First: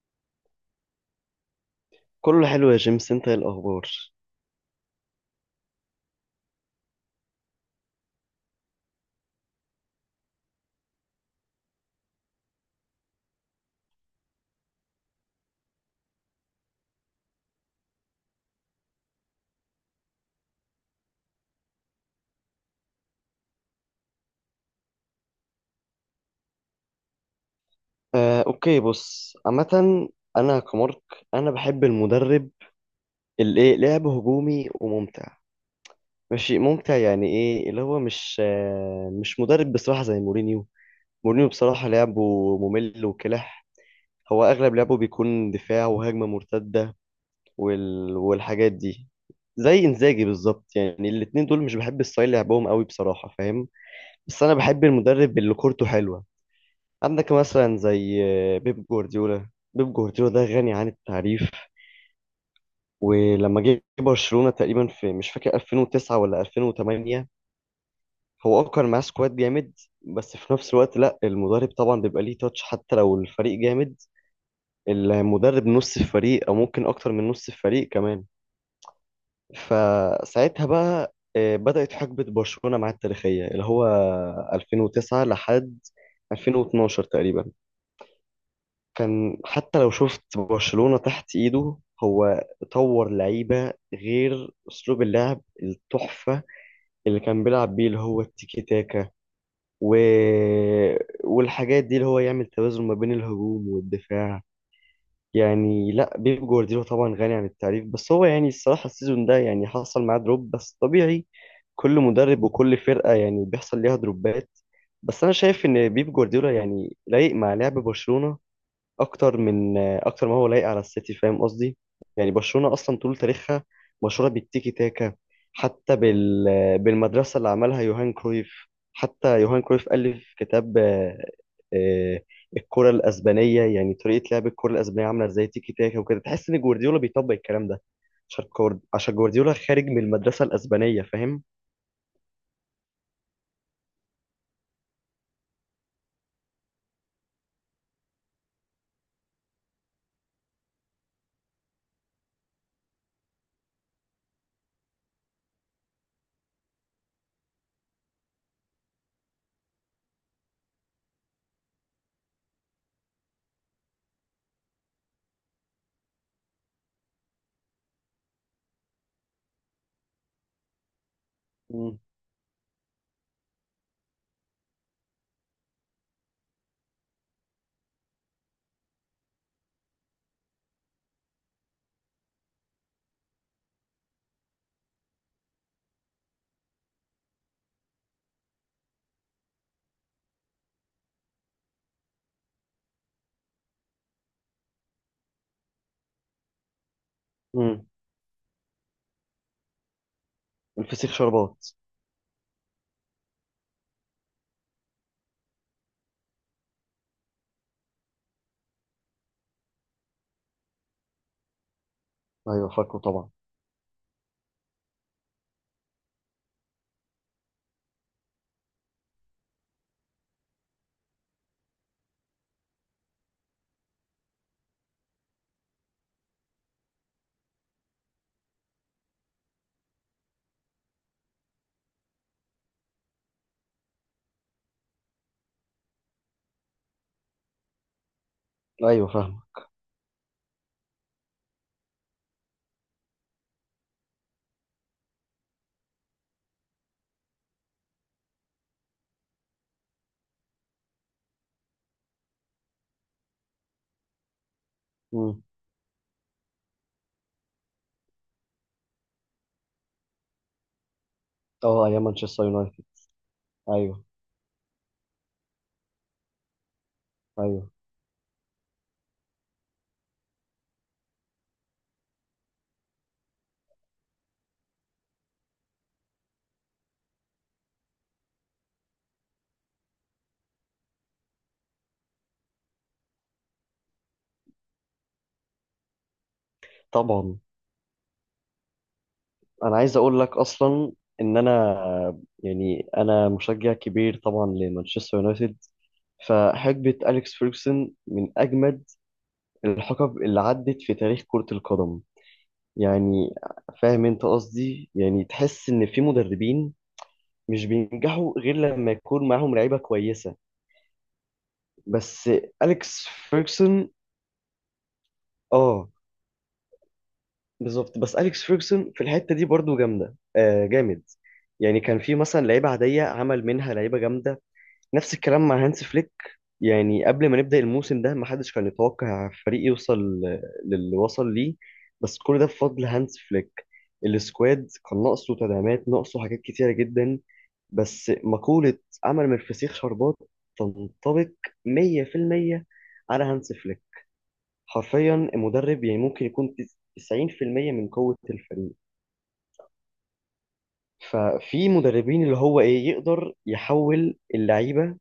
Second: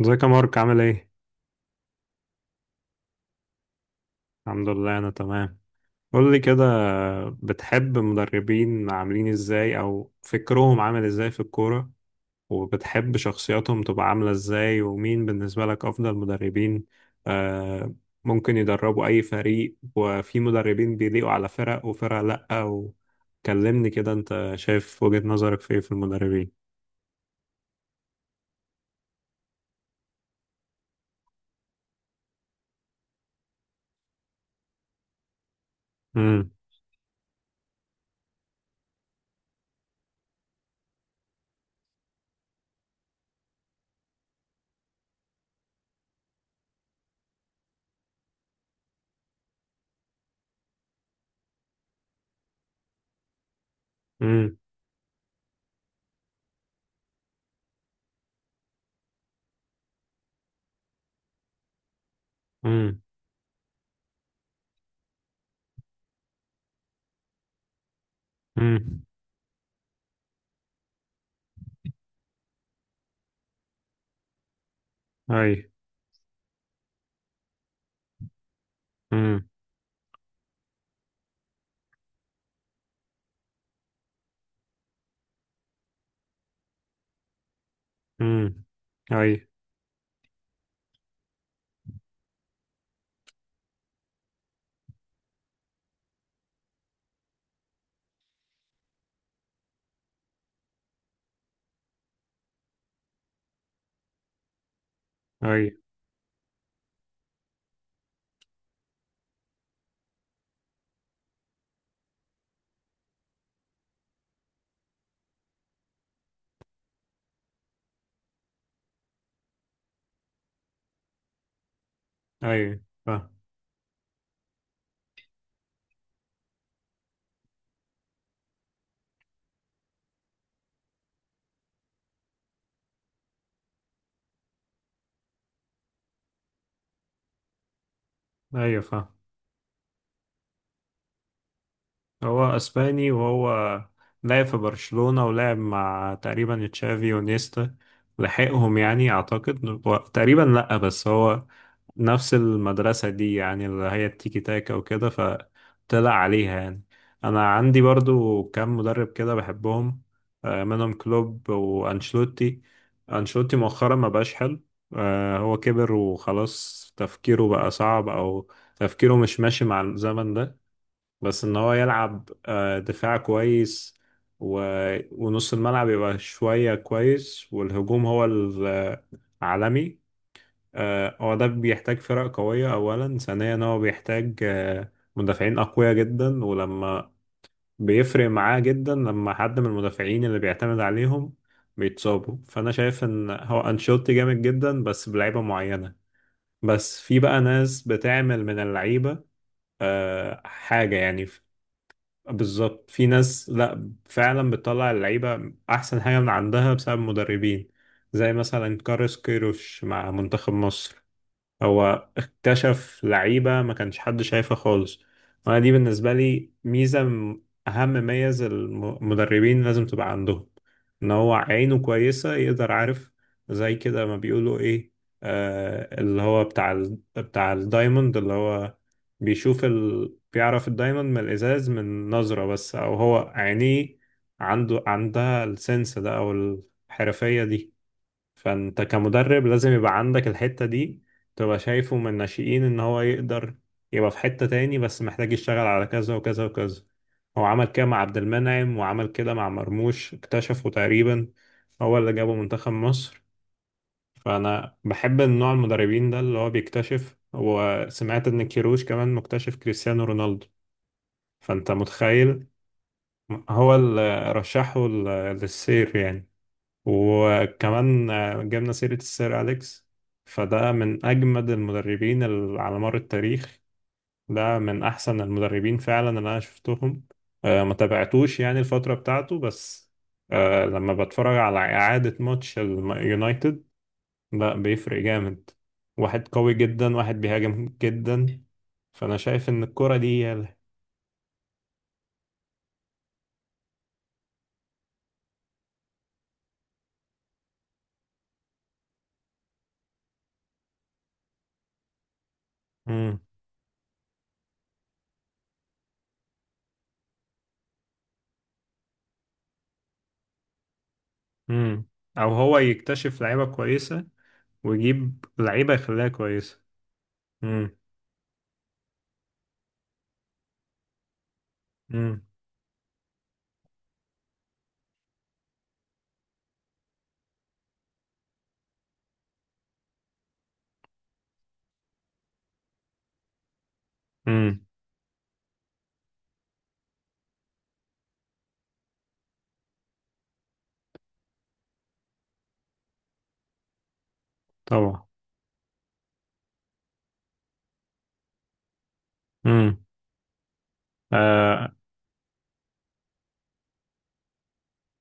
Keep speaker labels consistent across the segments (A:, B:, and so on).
A: ازيك يا مارك، عامل ايه؟
B: كله حلو يا جيمس، انت ايه الاخبار؟
A: الحمد لله انا تمام. قول لي كده، بتحب مدربين عاملين ازاي او فكرهم عامل ازاي في الكورة؟ وبتحب شخصياتهم تبقى عاملة ازاي؟ ومين بالنسبة لك افضل مدربين؟ آه. ممكن يدربوا اي فريق، وفي مدربين بيليقوا على فرق وفرق لأ، وكلمني كده انت شايف وجهة نظرك في ايه في المدربين.
B: اوكي، بص عامه. انا كمارك، انا بحب المدرب اللي ايه لعب هجومي وممتع.
A: امم.
B: ماشي ممتع يعني ايه اللي هو مش مدرب بصراحه زي مورينيو. مورينيو بصراحه لعبه ممل وكلح. هو اغلب لعبه بيكون دفاع وهجمه مرتده، والحاجات دي، زي انزاجي بالظبط. يعني الاتنين دول مش بحب ستايل لعبهم قوي بصراحه، فاهم؟ بس انا
A: امم.
B: بحب المدرب اللي كورته حلوه. عندك مثلا زي بيب جوارديولا. بيب جوارديولا ده غني عن التعريف.
A: امم.
B: ولما جه برشلونة تقريبا في مش فاكر 2009 ولا 2008، هو كان معاه
A: امم.
B: سكواد جامد. بس في نفس الوقت لا، المدرب طبعا بيبقى ليه تاتش حتى لو الفريق جامد.
A: اي.
B: المدرب نص الفريق او ممكن اكتر من نص الفريق كمان.
A: امم.
B: فساعتها بقى بدأت حقبة برشلونة معاه التاريخية، اللي هو 2009 لحد 2012 تقريبا.
A: امم. اي.
B: كان حتى لو شفت برشلونة تحت ايده، هو طور لعيبة، غير اسلوب اللعب التحفة اللي كان بيلعب بيه اللي هو التيكي تاكا، و... والحاجات دي، اللي هو يعمل توازن ما بين الهجوم والدفاع.
A: اي.
B: يعني لا، بيب جوارديولا طبعا غني عن التعريف، بس هو يعني الصراحة السيزون ده يعني حصل معاه دروب بس طبيعي. كل مدرب وكل فرقة يعني بيحصل ليها دروبات. بس انا شايف ان بيب جوارديولا يعني لايق مع لعب برشلونة اكتر من اكتر ما هو لايق على السيتي، فاهم قصدي؟ يعني
A: اي.
B: برشلونة اصلا طول تاريخها مشهورة بالتيكي تاكا، حتى بالمدرسة اللي عملها يوهان كرويف. حتى يوهان كرويف ألف كتاب آه، الكرة الأسبانية، يعني طريقة لعب الكرة الأسبانية عاملة ازاي تيكي تاكا وكده. تحس إن جوارديولا بيطبق الكلام ده، عشان
A: ايوه، فاهم.
B: عشان جوارديولا خارج من المدرسة الأسبانية، فاهم؟
A: هو اسباني، وهو لعب في برشلونة ولعب مع تقريبا تشافي ونيستا، لحقهم يعني اعتقد تقريبا، لا بس هو نفس المدرسة دي، يعني اللي هي التيكي تاكا وكده، فطلع عليها يعني. انا عندي برضو كام مدرب كده بحبهم، منهم كلوب وانشلوتي. انشلوتي مؤخرا ما بقاش حلو، هو كبر وخلاص تفكيره بقى صعب، او تفكيره مش ماشي مع الزمن ده. بس ان هو
B: مم.
A: يلعب دفاع كويس و... ونص الملعب يبقى شوية كويس، والهجوم هو العالمي. هو ده بيحتاج فرق قوية، أولا ثانيا هو بيحتاج مدافعين أقوياء جدا، ولما بيفرق معاه جدا لما حد من المدافعين اللي بيعتمد عليهم بيتصابوا، فأنا شايف إن هو أنشيلوتي جامد جدا بس بلعيبة معينة. بس في بقى ناس
B: مم.
A: بتعمل من اللعيبة حاجة
B: الفسيخ
A: يعني.
B: شربات.
A: بالظبط، في ناس لا، فعلا بتطلع اللعيبة أحسن حاجة من عندها بسبب المدربين، زي مثلا كارلوس كيروش مع منتخب مصر، هو
B: أيوه فاكره
A: اكتشف
B: طبعا.
A: لعيبة ما كانش حد شايفها خالص. وانا دي بالنسبة لي ميزة اهم ميز المدربين لازم تبقى عندهم، ان هو عينه كويسة يقدر، عارف، زي كده ما بيقولوا ايه، آه اللي هو بتاع الدايموند، اللي هو بيعرف الدايموند من الازاز من نظرة بس، او هو عينيه عنده عندها السنس ده، او الحرفية دي. فانت
B: أيوه فاهمه.
A: كمدرب لازم يبقى عندك الحتة دي، تبقى شايفه من الناشئين ان هو يقدر يبقى في حتة تاني، بس محتاج يشتغل على كذا وكذا وكذا. هو عمل كده مع عبد المنعم، وعمل كده مع مرموش اكتشفه تقريبا، هو اللي جابه منتخب مصر. فانا بحب
B: مم.
A: النوع المدربين ده اللي هو بيكتشف، وسمعت ان كيروش كمان مكتشف كريستيانو رونالدو. فانت
B: أه، أيام مانشستر
A: متخيل؟
B: يونايتد.
A: هو
B: أيوه.
A: اللي رشحه للسير يعني.
B: أيوه
A: وكمان جبنا سيرة السير أليكس، فده من أجمد المدربين على مر التاريخ. ده من أحسن المدربين فعلا اللي أنا شفتهم، ما تابعتوش يعني الفترة بتاعته، بس لما بتفرج على إعادة ماتش اليونايتد لا بيفرق جامد. واحد قوي جدا، واحد
B: طبعا.
A: بيهاجم جدا. فأنا شايف إن
B: انا عايز
A: الكرة دي
B: اقول لك
A: يلا.
B: اصلا ان انا مشجع كبير طبعا لمانشستر يونايتد، فحقبة أليكس فيرجسون من أجمد الحقب اللي عدت في تاريخ كرة القدم
A: مم.
B: يعني. فاهم أنت قصدي؟ يعني تحس إن في مدربين مش بينجحوا غير لما يكون معاهم لعيبة كويسة.
A: مم.
B: بس
A: أو هو
B: أليكس
A: يكتشف لعيبة
B: فيرجسون.
A: كويسة، ويجيب لعيبة
B: آه،
A: يخليها كويسة. مم.
B: بالظبط. بس أليكس فيرجسون في الحتة دي برضو جامدة جامد. يعني كان في
A: مم.
B: مثلا لعيبة عادية عمل منها لعيبة جامدة. نفس الكلام مع هانس فليك. يعني قبل ما نبدأ الموسم ده، ما حدش كان يتوقع فريق يوصل للي وصل ليه، بس كل ده بفضل هانس فليك.
A: امم.
B: السكواد كان ناقصه تدعيمات، ناقصه حاجات كتيرة جدا، بس مقولة عمل من الفسيخ شربات تنطبق 100% على هانس فليك.
A: طبعا.
B: حرفيا المدرب يعني ممكن يكون 90% من قوة الفريق.
A: امم. آه.
B: ففي مدربين اللي هو ايه، يقدر يحول اللعيبة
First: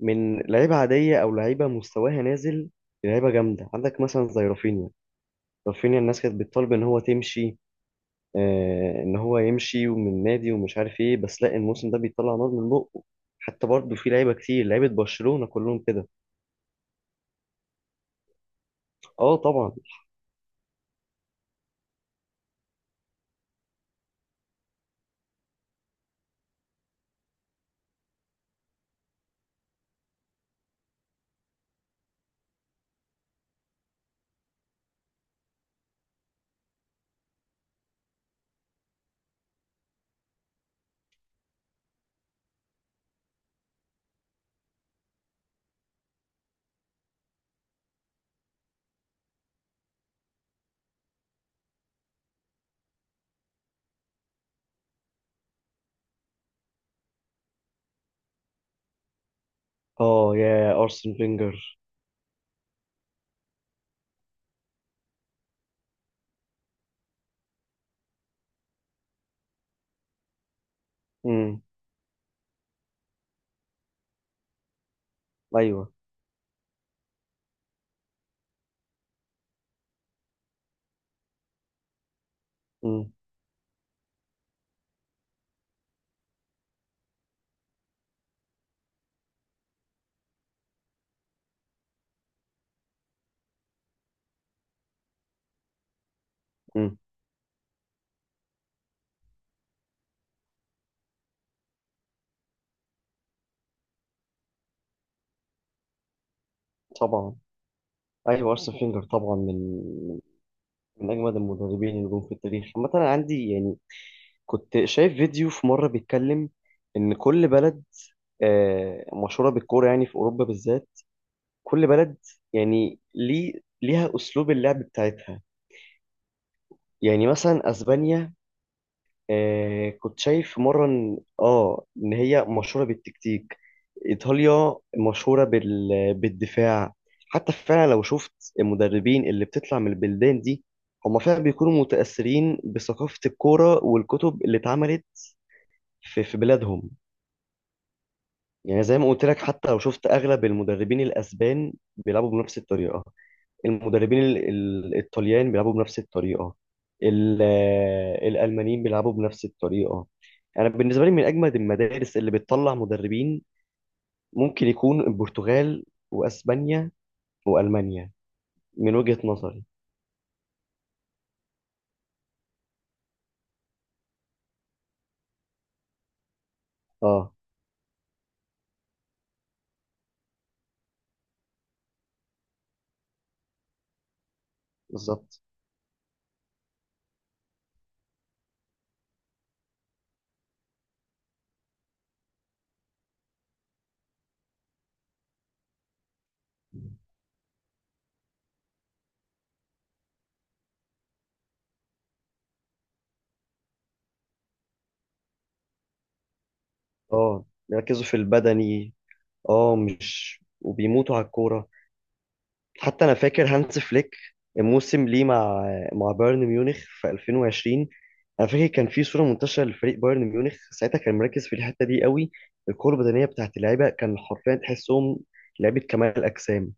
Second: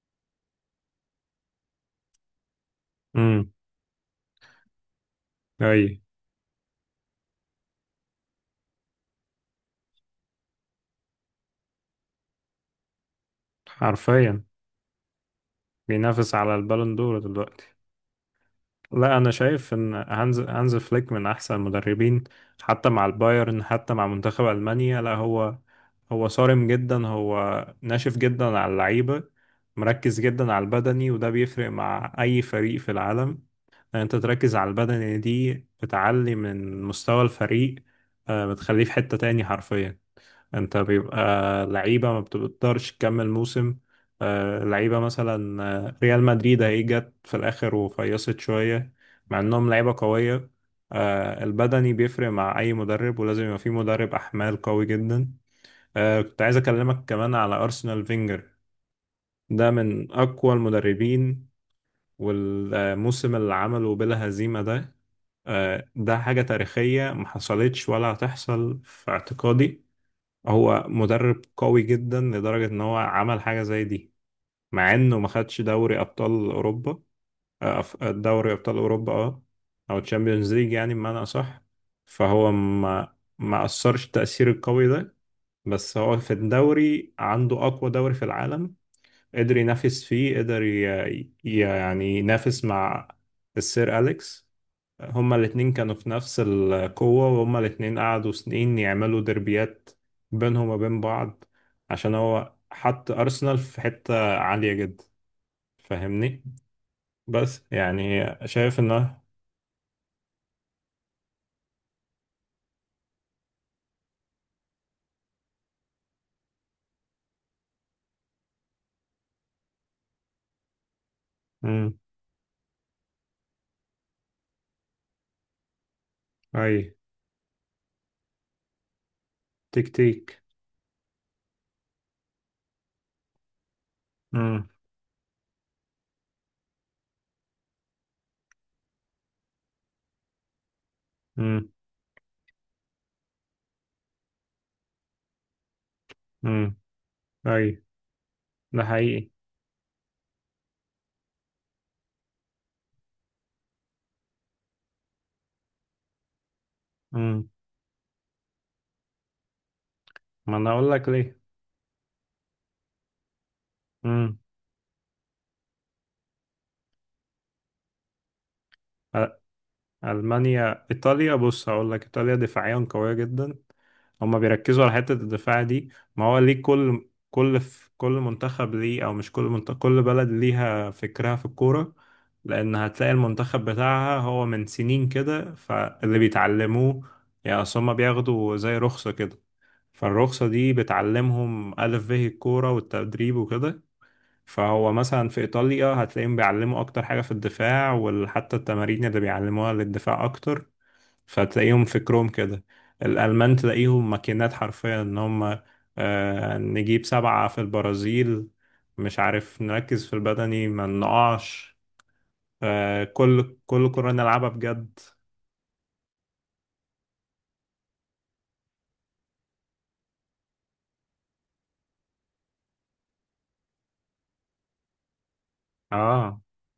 B: من لعيبة عادية أو لعيبة مستواها نازل لعيبة
A: امم.
B: جامدة. عندك مثلا زي رافينيا.
A: اي.
B: رافينيا الناس كانت بتطالب إن هو تمشي، آه، إن هو يمشي ومن نادي ومش عارف إيه، بس لا الموسم ده بيطلع نار من بقه. حتى برضه في لعيبة
A: حرفيا
B: كتير، لعيبة برشلونة كلهم كده.
A: بينافس على البالون دور دلوقتي. لا، انا
B: أه طبعا.
A: شايف ان هانز فليك من احسن المدربين، حتى مع البايرن حتى مع منتخب المانيا. لا، هو صارم جدا، هو ناشف جدا على اللعيبه، مركز جدا على البدني، وده بيفرق مع اي فريق في العالم. ان انت تركز على البدني دي بتعلي من مستوى الفريق، بتخليه في حته تاني حرفيا. انت بيبقى لعيبة ما بتقدرش تكمل موسم، لعيبة مثلا ريال مدريد هي جت في الآخر وفيصت شوية، مع انهم لعيبة قوية. البدني بيفرق مع أي مدرب، ولازم يبقى في مدرب أحمال قوي جدا. كنت عايز أكلمك كمان على أرسنال فينجر، ده من
B: أه
A: أقوى
B: يا أرسن
A: المدربين.
B: فينجر.
A: والموسم اللي عمله بلا هزيمة ده، ده حاجة تاريخية محصلتش ولا هتحصل في اعتقادي. هو مدرب
B: أمم.
A: قوي جدا لدرجة ان هو عمل حاجة زي دي، مع انه ما خدش
B: أيوه.
A: دوري ابطال اوروبا. دوري ابطال اوروبا، اه، او تشامبيونز ليج يعني بمعنى اصح. فهو
B: أمم.
A: ما اثرش التأثير القوي ده. بس هو في الدوري عنده اقوى دوري في العالم، قدر ينافس فيه، قدر يعني ينافس مع السير أليكس. هما الاتنين كانوا في نفس
B: أمم.
A: القوة، وهما الاتنين قعدوا سنين يعملوا دربيات بينهم وبين بعض، عشان هو حط أرسنال في حتة عالية جدا. فاهمني؟
B: طبعا.
A: بس يعني
B: أيوه أرسن
A: شايف
B: فينجر
A: انه.
B: طبعا من من أجمد المدربين اللي جم في التاريخ عامة. أنا عندي يعني كنت شايف فيديو في مرة بيتكلم إن كل بلد مشهوره بالكوره، يعني في اوروبا بالذات. كل
A: امم.
B: بلد يعني ليها اسلوب اللعب بتاعتها.
A: اي.
B: يعني مثلا اسبانيا، كنت
A: تكتيك.
B: شايف مره ان هي مشهوره بالتكتيك.
A: امم.
B: ايطاليا مشهوره بالدفاع. حتى فعلا لو شفت المدربين اللي بتطلع من البلدان دي، هم فعلا
A: امم.
B: بيكونوا متاثرين بثقافه الكوره والكتب اللي اتعملت في
A: امم.
B: بلادهم.
A: اي. ده
B: يعني زي ما قلت
A: حقيقي.
B: لك، حتى لو شفت اغلب المدربين الاسبان بيلعبوا بنفس الطريقه، المدربين الطليان بيلعبوا بنفس الطريقة،
A: امم.
B: الألمانيين بيلعبوا بنفس الطريقة.
A: ما
B: أنا
A: انا اقول
B: بالنسبة
A: لك
B: لي من
A: ليه.
B: أجمد المدارس اللي بتطلع مدربين
A: امم.
B: ممكن يكون البرتغال، وأسبانيا، وألمانيا، من وجهة
A: أ-
B: نظري.
A: المانيا ايطاليا، بص هقول لك، ايطاليا دفاعيا قوية جدا، هما بيركزوا على حتة الدفاع دي. ما هو ليه كل
B: اه
A: كل في كل منتخب ليه، او مش كل منتخب، كل بلد ليها فكرها في الكورة، لان هتلاقي المنتخب بتاعها هو من سنين
B: بالظبط.
A: كده، فاللي بيتعلموه، يعني اصل هما بياخدوا زي رخصة كده، فالرخصة دي بتعلمهم ألف به الكورة والتدريب وكده. فهو مثلا في إيطاليا هتلاقيهم بيعلموا أكتر حاجة في الدفاع، وحتى التمارين اللي بيعلموها للدفاع أكتر، فتلاقيهم فكرهم كده. الألمان تلاقيهم ماكينات حرفيا، إن هم نجيب
B: اه
A: سبعة في
B: بيركزوا في
A: البرازيل،
B: البدني.
A: مش عارف،
B: اه
A: نركز في
B: مش،
A: البدني ما
B: وبيموتوا على الكورة.
A: نقعش.
B: حتى انا فاكر
A: كل
B: هانز
A: كل كرة
B: فليك
A: نلعبها بجد.
B: الموسم ليه مع بايرن ميونخ في 2020. انا فاكر كان في صوره منتشره لفريق بايرن ميونخ ساعتها، كان مركز في الحته دي قوي. القوه البدنيه بتاعت اللعيبه كان حرفيا تحسهم لعيبه كمال
A: اه.
B: اجسام.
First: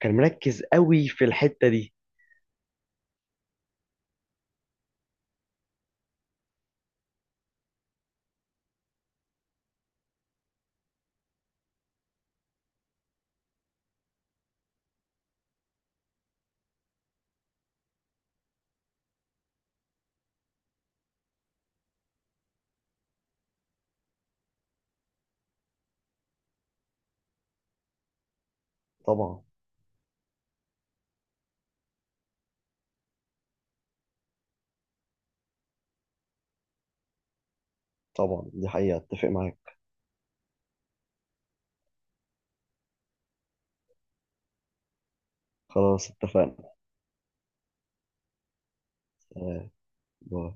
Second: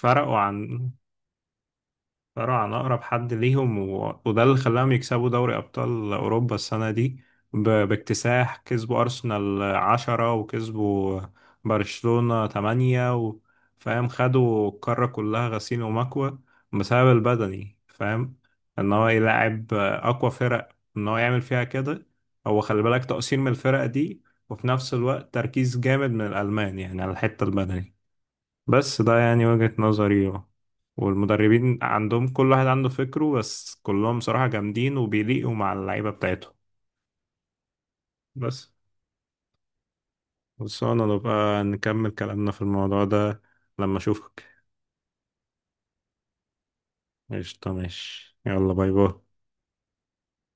B: كان مركز
A: عن
B: قوي في الحته دي.
A: فرع عن أقرب حد ليهم، وده اللي خلاهم يكسبوا دوري أبطال أوروبا السنة دي باكتساح. كسبوا أرسنال 10، وكسبوا برشلونة 8 فاهم؟ خدوا القارة كلها غسيل ومكوى بسبب البدني، فاهم، إن هو يلعب أقوى فرق، إن هو يعمل فيها كده. هو خلي بالك تقصير من الفرق دي، وفي نفس الوقت تركيز جامد من الألمان يعني على الحتة البدني. بس ده
B: طبعا.
A: يعني وجهة نظري. والمدربين عندهم كل واحد عنده فكره، بس كلهم صراحة جامدين وبيليقوا مع اللعيبة بتاعتهم.
B: طبعا دي
A: بس
B: حقيقه اتفق معاك.
A: بس انا نبقى نكمل كلامنا في الموضوع ده لما اشوفك.
B: خلاص اتفقنا.
A: قشطة، ماشي، يلا، باي باي.
B: آه، باي.